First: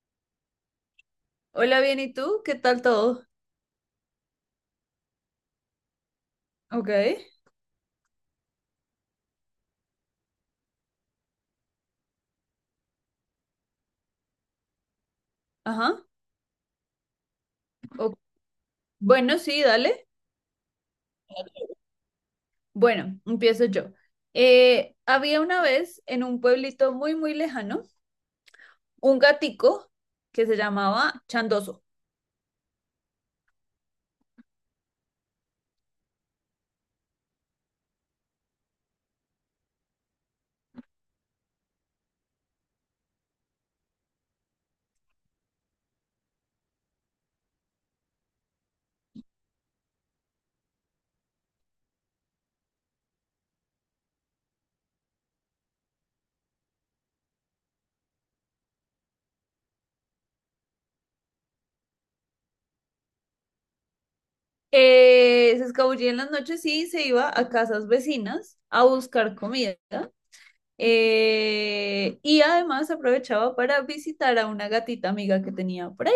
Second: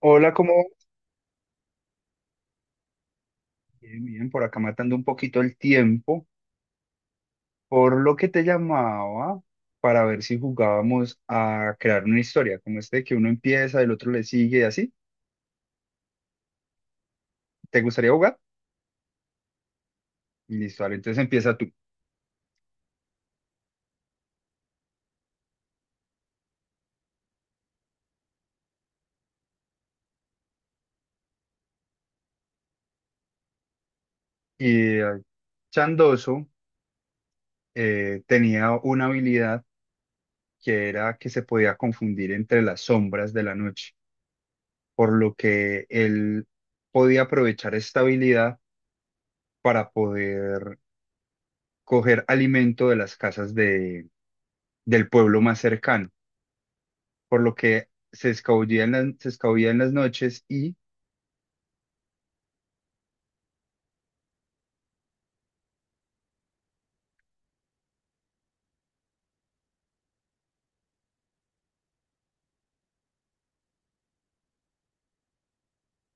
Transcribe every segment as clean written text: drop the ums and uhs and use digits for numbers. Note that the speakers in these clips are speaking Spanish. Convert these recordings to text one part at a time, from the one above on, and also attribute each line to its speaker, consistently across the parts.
Speaker 1: Hola, ¿cómo va?
Speaker 2: Hola, bien, ¿y tú? ¿Qué tal todo?
Speaker 1: Bien, bien, por acá matando un poquito el tiempo,
Speaker 2: Ok,
Speaker 1: por lo que te llamaba para ver si jugábamos a crear una historia, como este que uno empieza, el otro le sigue y así.
Speaker 2: ajá.
Speaker 1: ¿Te gustaría
Speaker 2: o-
Speaker 1: jugar?
Speaker 2: Bueno, sí, dale.
Speaker 1: Listo, vale, entonces empieza tú.
Speaker 2: Bueno, empiezo yo. Había una vez en un pueblito muy, muy lejano un gatico que se llamaba Chandoso.
Speaker 1: Y Chandoso tenía una habilidad que era que se podía confundir entre las sombras de la noche, por lo que él podía aprovechar esta habilidad para poder coger alimento de las casas del pueblo más cercano, por lo que se escabullía en las noches y
Speaker 2: Se escabullía en las noches y se iba a casas vecinas a buscar comida. Y además aprovechaba para visitar a una gatita amiga que tenía por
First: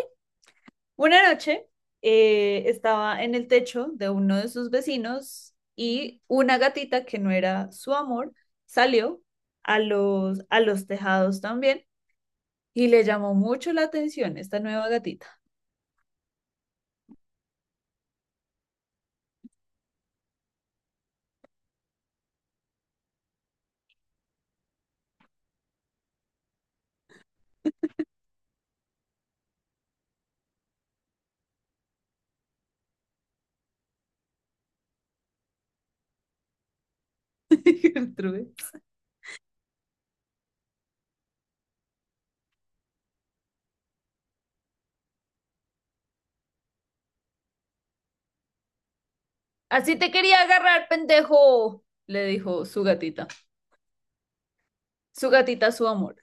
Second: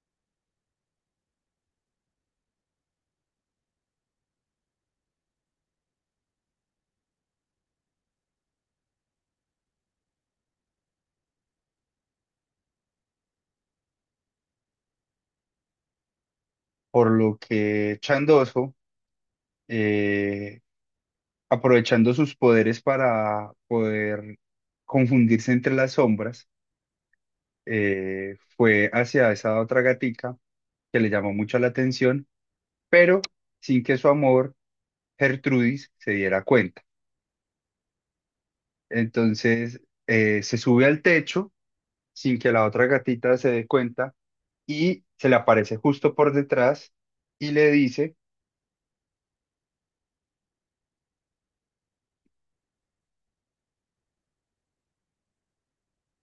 Speaker 2: una noche estaba en el techo de uno de sus vecinos y una gatita que no era su amor salió a los tejados también y le llamó mucho la atención esta nueva gatita.
Speaker 1: por lo que Chandoso, eh, aprovechando sus poderes para poder confundirse entre las sombras, fue hacia esa otra gatica que le llamó mucho la atención, pero sin que su amor, Gertrudis, se diera cuenta.
Speaker 2: Gertrude.
Speaker 1: Entonces, se sube al techo sin que la otra gatita se dé cuenta y se le aparece justo por detrás y le dice
Speaker 2: Así te quería agarrar, pendejo, le dijo su gatita. Su gatita, su amor.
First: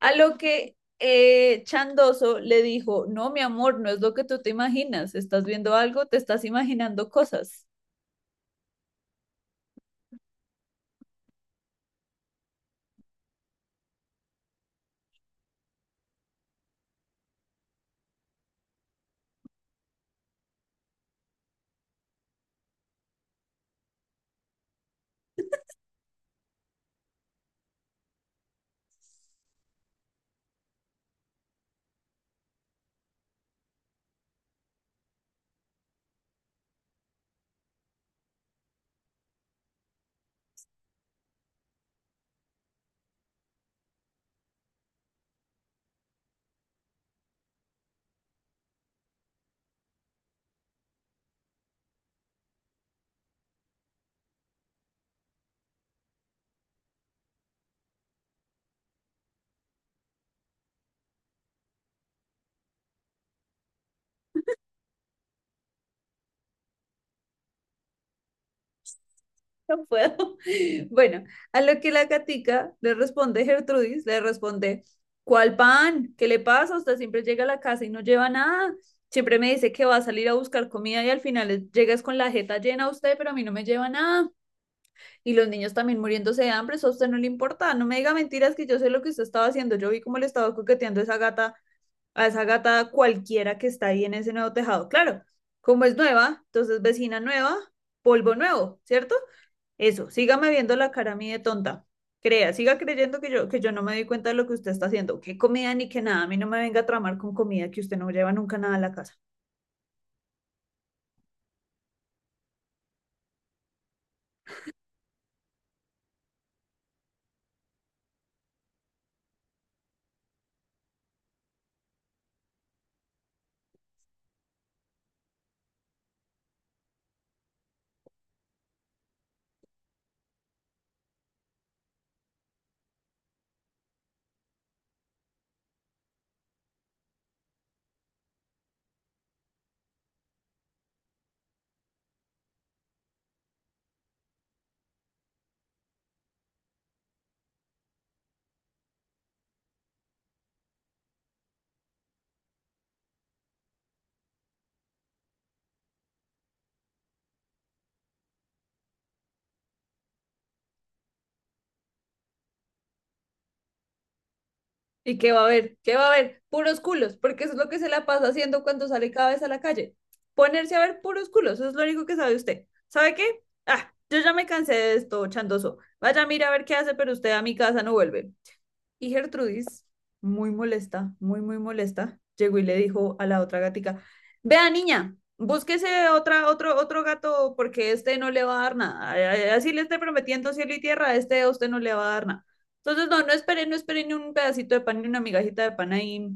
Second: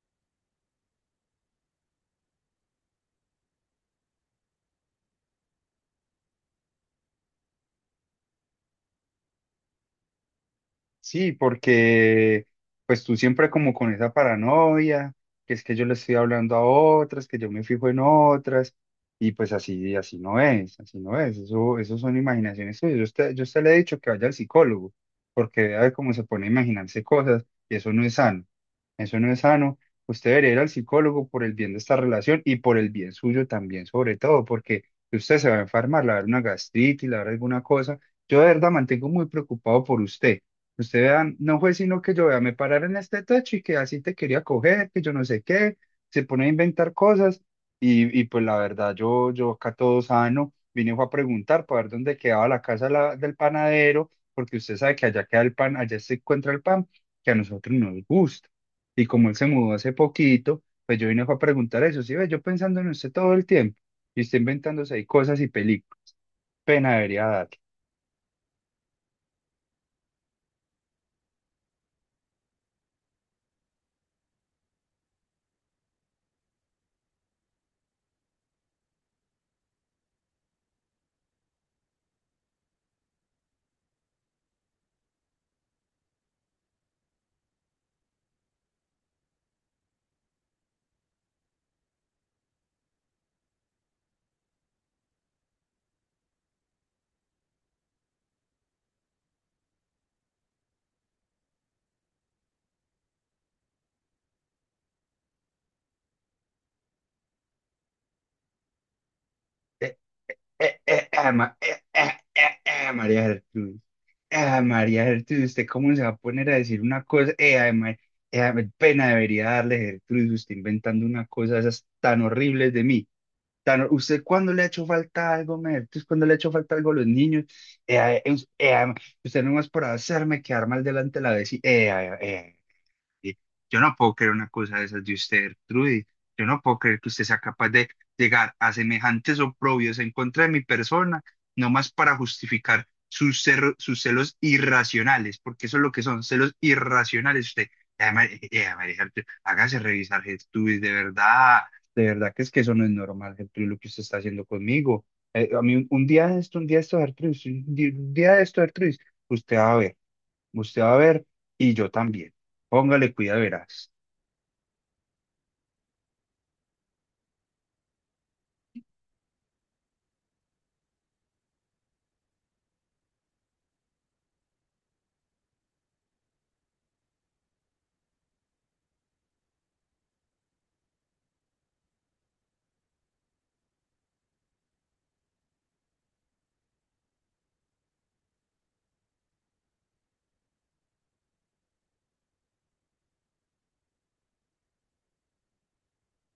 Speaker 2: A lo que Chandoso le dijo, no, mi amor, no es lo que tú te imaginas, estás viendo algo, te estás imaginando cosas.
Speaker 1: sí, porque pues tú siempre como con esa paranoia, que es que yo le estoy hablando a otras, que yo me fijo en otras, y pues así, así no es, eso son imaginaciones suyas. Yo a usted le he dicho que vaya al psicólogo, porque vea de cómo se pone a imaginarse cosas, y eso no es sano, eso no es sano. Usted debería ir al psicólogo por el bien de esta relación y por el bien suyo también, sobre todo, porque si usted se va a enfermar, le va a dar una gastritis, le va a dar alguna cosa. Yo de verdad mantengo muy preocupado por usted. Usted vea no fue sino que yo vea, me pararon en este techo y que así te quería coger, que yo no sé qué, se pone a inventar cosas y pues la verdad, yo acá todo sano, vine fue a preguntar para ver dónde quedaba del panadero, porque usted sabe que allá queda el pan, allá se encuentra el pan que a nosotros nos gusta. Y como él se mudó hace poquito, pues yo vine fue a preguntar eso, sí ve, yo pensando en usted todo el tiempo y usted inventándose ahí cosas y películas, pena debería darle.
Speaker 2: No puedo. Bueno, a lo que la gatica le responde, Gertrudis, le responde, ¿cuál pan? ¿Qué le pasa? Usted siempre llega a la casa y no lleva nada. Siempre me dice que va a salir a buscar comida y al final llegas con la jeta llena usted, pero a mí no me lleva nada. Y los niños también muriéndose de hambre, eso a usted no le importa. No me diga mentiras que yo sé lo que usted estaba haciendo. Yo vi cómo le estaba coqueteando a esa gata cualquiera que está ahí en ese nuevo tejado. Claro, como es nueva, entonces vecina nueva, polvo nuevo, ¿cierto? Eso, sígame viendo la cara a mí de tonta. Crea, siga creyendo que yo no me doy cuenta de lo que usted está haciendo. Qué comida ni qué nada, a mí no me venga a tramar con comida que usted no lleva nunca nada a la casa.
Speaker 1: Eh, eh, ah, ma- eh, eh, eh, María Gertrudis. Ah, María Gertrudis, ¿usted cómo se va a poner a decir una cosa? Ay, pena debería darle, Gertrudis, usted inventando una cosa de esas tan horribles de mí. ¿Usted cuándo le ha hecho falta algo, ma Gertrudis? ¿Cuándo le ha hecho falta algo a los niños? Ay, us- ay, ma- usted nomás por hacerme quedar mal delante de la vecina. Y Yo no puedo creer una cosa de esas de usted, Trudy. Yo no puedo creer que usted sea capaz de llegar a semejantes oprobios en contra de mi persona, nomás para justificar sus celos irracionales, porque eso es lo que son, celos irracionales. Usted, María Gertrude, hágase revisar, Gertrudis, de verdad que es que eso no es normal, Gertrude, lo que usted está haciendo conmigo. A mí un día de esto, un día de esto, Gertrudis, un día de esto, Gertrudis, usted va a ver. Usted va a ver y yo también. Póngale cuidado, verás.
Speaker 2: ¿Y qué va a haber? ¿Qué va a haber? Puros culos, porque eso es lo que se la pasa haciendo cuando sale cada vez a la calle. Ponerse a ver puros culos, eso es lo único que sabe usted. ¿Sabe qué? Ah, yo ya me cansé de esto, Chandoso. Vaya, mira a ver qué hace, pero usted a mi casa no vuelve. Y Gertrudis, muy molesta, muy, muy molesta, llegó y le dijo a la otra gatica, vea niña, búsquese otra, otro gato porque este no le va a dar nada. Así le esté prometiendo cielo y tierra, a este a usted no le va a dar nada. Entonces, no espere, no espere ni un pedacito de pan, ni una migajita de pan ahí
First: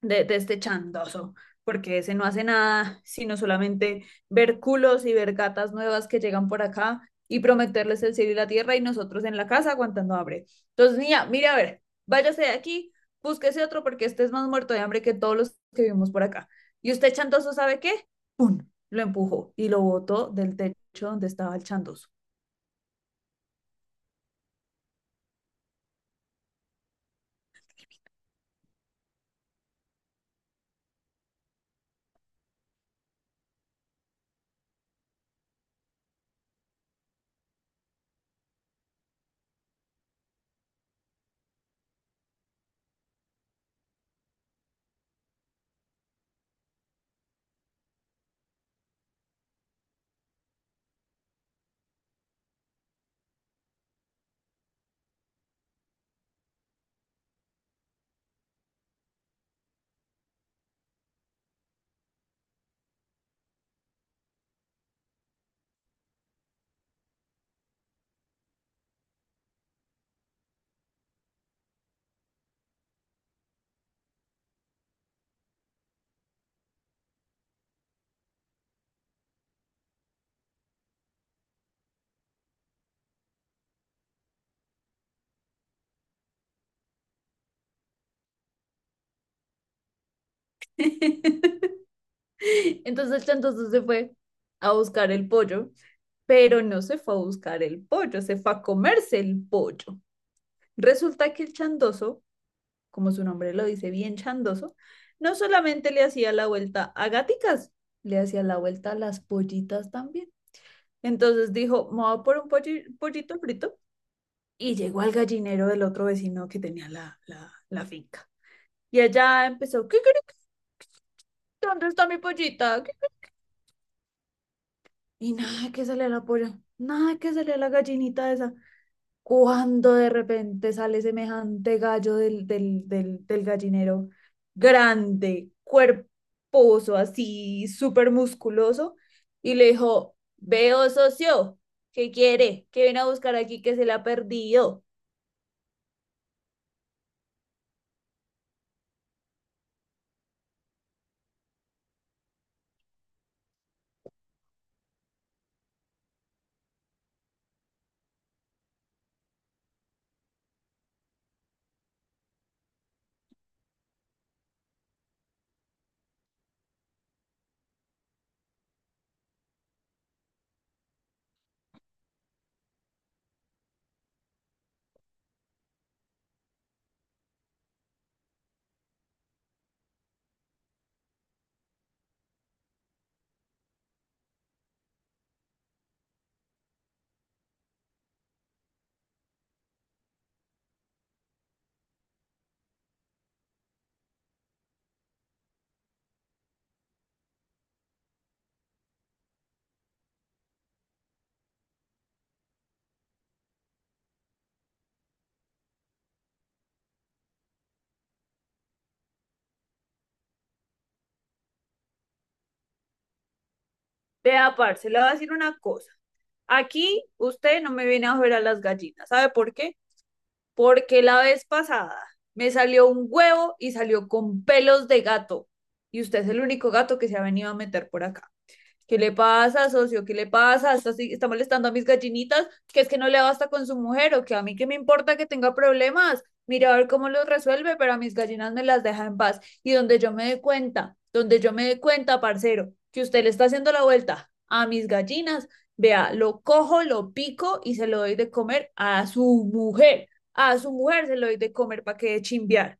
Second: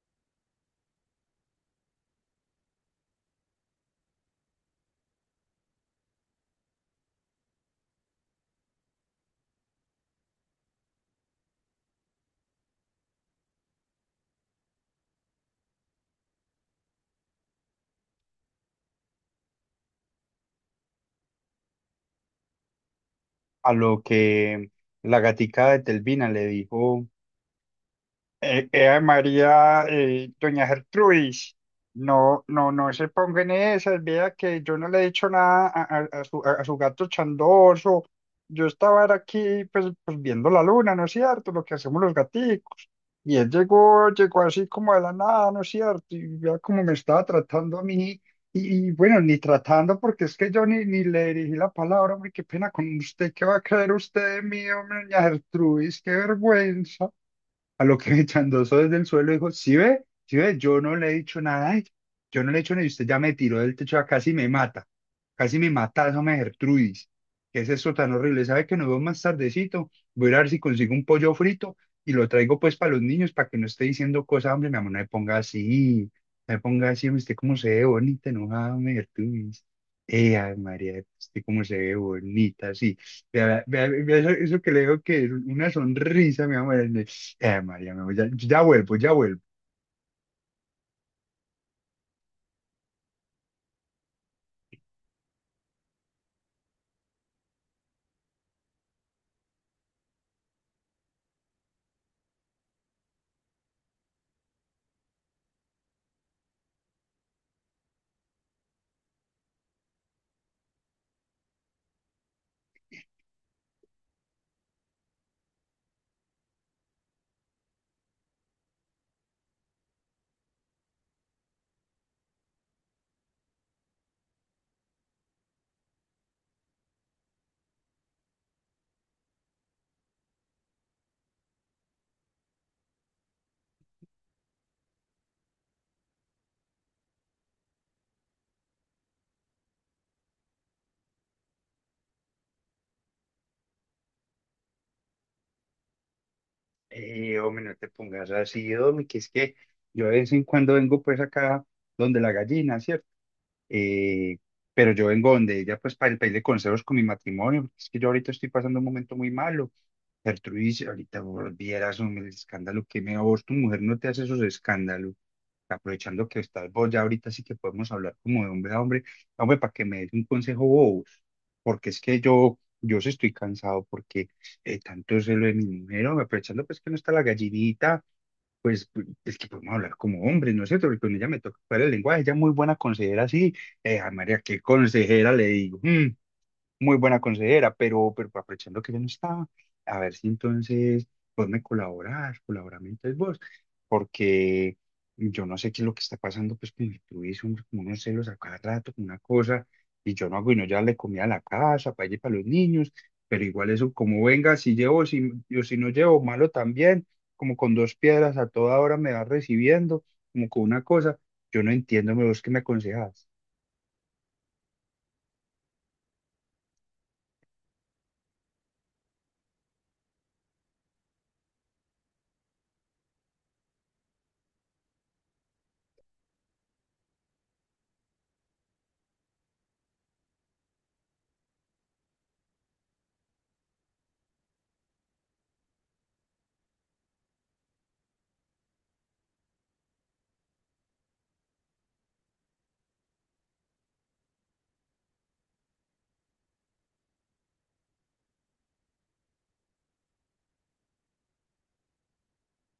Speaker 2: de este chandoso, porque ese no hace nada, sino solamente ver culos y ver gatas nuevas que llegan por acá y prometerles el cielo y la tierra y nosotros en la casa aguantando hambre. Entonces, niña, mire a ver, váyase de aquí, búsquese otro porque este es más muerto de hambre que todos los que vivimos por acá. Y usted chandoso, ¿sabe qué? ¡Pum! Lo empujó y lo botó del techo donde estaba el chandoso.
Speaker 1: A lo que la gatica de Telvina le dijo. María, doña Gertrudis, no, no, no se ponga en esas, vea que yo no le he dicho nada a su, a su gato chandoso. Yo estaba era aquí, pues, viendo la luna, ¿no es cierto? Lo que hacemos los gaticos. Y él llegó, llegó así como de la nada, ¿no es cierto? Y vea cómo me estaba tratando a mí. Bueno, ni tratando, porque es que yo ni, ni le dirigí la palabra, hombre, qué pena con usted, ¿qué va a creer usted de mí, hombre, doña Gertrudis? Qué vergüenza. A lo que Chandoso desde el suelo dijo, sí ve, yo no le he dicho nada a ella, yo no le he hecho nada y usted ya me tiró del techo, casi me mata, esa me Gertrudis, ¿qué es esto tan horrible? ¿Sabe que nos vemos más tardecito? Voy a ir a ver si consigo un pollo frito y lo traigo pues para los niños, para que no esté diciendo cosas, hombre, mi amor, no me ponga así, no me ponga así, hombre, usted cómo se ve bonita, enojada, hombre, Gertrudis. María, usted cómo se ve bonita, sí. Vea, vea, vea eso, eso que le digo que es una sonrisa, mi amor. María, me voy, ya, ya vuelvo, ya vuelvo.
Speaker 2: Entonces el chandoso se fue a buscar el pollo, pero no se fue a buscar el pollo, se fue a comerse el pollo. Resulta que el chandoso, como su nombre lo dice, bien chandoso, no solamente le hacía la vuelta a gaticas, le hacía la vuelta a las pollitas también. Entonces dijo, me voy por un pollito frito y llegó al gallinero del otro vecino que tenía la finca. Y allá empezó, ¿qué? ¿Dónde está mi pollita? Y nada que sale la polla, nada que sale la gallinita esa. Cuando de repente sale semejante gallo del gallinero, grande, cuerposo, así, súper musculoso, y le dijo, veo socio, ¿qué quiere? ¿Qué viene a buscar aquí que se le ha perdido?
Speaker 1: Hombre, no te pongas así, hombre, que es que yo de vez en cuando vengo pues acá donde la gallina, ¿cierto? Eh, pero yo vengo donde ella pues para el pedirle consejos con mi matrimonio, porque es que yo ahorita estoy pasando un momento muy malo. Gertrudis, ahorita volvieras, hombre, el escándalo que me a vos, tu mujer no te hace esos escándalos. Aprovechando que estás vos ya ahorita sí que podemos hablar como de hombre a hombre, hombre, para que me des un consejo vos, porque es que yo sí estoy cansado porque tanto celo de mi mujer, hombre, aprovechando pues que no está la gallinita, es que podemos hablar como hombres, ¿no es cierto? Porque con ella me toca para el lenguaje, ella es muy buena consejera, sí, María, qué consejera le digo, "Mm, muy buena consejera, pero aprovechando que yo no estaba, a ver si entonces vos me colaborás, colaborame entonces vos, porque yo no sé qué es lo que está pasando pues con mi Luis, hombre, como unos celos a cada rato, con una cosa, y yo no hago y no ya le comía a la casa, para allí para los niños, pero igual eso, como venga, si llevo, si, yo si no llevo, malo también, como con dos piedras a toda hora me va recibiendo, como con una cosa, yo no entiendo, ¿me vos qué me aconsejas?
Speaker 2: Vea, parce, le voy a decir una cosa. Aquí usted no me viene a joder a las gallinas, ¿sabe por qué? Porque la vez pasada me salió un huevo y salió con pelos de gato, y usted es el único gato que se ha venido a meter por acá. ¿Qué le pasa, socio? ¿Qué le pasa? ¿Está molestando a mis gallinitas? ¿Que es que no le basta con su mujer o que a mí qué me importa que tenga problemas? Mira a ver cómo los resuelve, pero a mis gallinas me las deja en paz. Y donde yo me dé cuenta, donde yo me dé cuenta, parcero, que usted le está haciendo la vuelta a mis gallinas, vea, lo cojo, lo pico y se lo doy de comer a su mujer. A su mujer se lo doy de comer para que de chimbear.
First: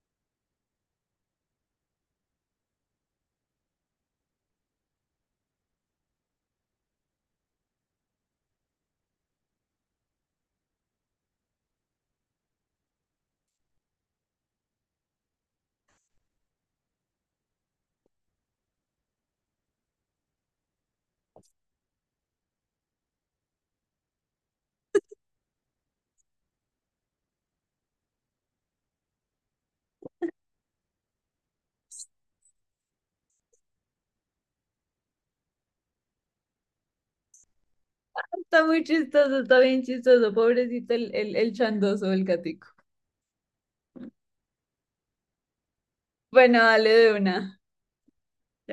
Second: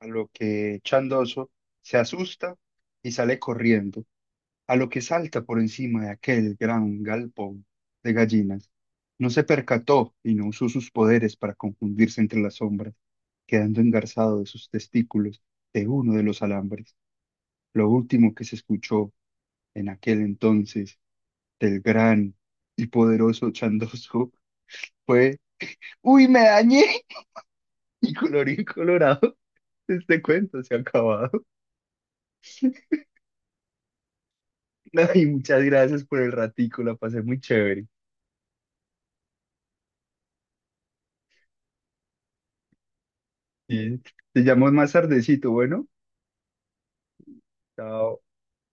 Speaker 1: A lo que Chandoso se asusta y sale corriendo, a lo que salta por encima de aquel gran galpón de gallinas. No se percató y no usó sus poderes para confundirse entre las sombras, quedando engarzado de sus testículos de uno de los alambres. Lo último que se escuchó en aquel entonces del gran y poderoso Chandoso fue, ¡Uy, me dañé! Y colorín colorado, este cuento se ha acabado. No, y muchas gracias por el ratico, la pasé muy chévere.
Speaker 2: Está muy chistoso, está bien chistoso, pobrecito el chandoso, el gatico.
Speaker 1: Sí. Te llamo más tardecito, bueno.
Speaker 2: Bueno, dale de una.
Speaker 1: Chao.
Speaker 2: Ya